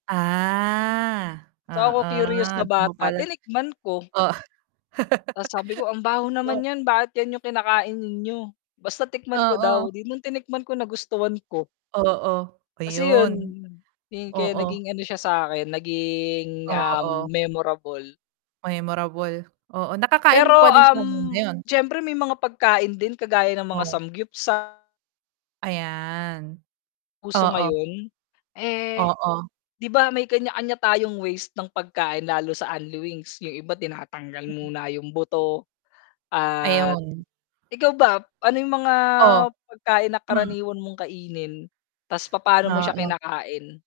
Ah, So, ako curious na oo bata, pala. tinikman ko. Oo. Tas, sabi ko, "Ang baho naman O nyan. Bakit yan yung kinakain ninyo?" Basta tikman ko daw, Oo. 'di nung tinikman ko nagustuhan ko. Oo, Kasi yun, ayun. yung kaya Oo. naging ano siya sakin naging, um, Oo. memorable. Memorable, oo. Nakakain mo Pero, pa din siya hanggang um, ngayon. siyempre may mga pagkain din kagaya ng mga Oh. samgyupsal. Ayan. Uso Oo. ngayon? Eh, Oo. 'di ba may kanya-kanya tayong ways ng pagkain lalo sa unli wings, yung iba tinatanggal muna yung buto at Ayun. ikaw ba, ano yung mga Oh. pagkain na karaniwan mong kainin, tas papano mo siya Oo. kinakain?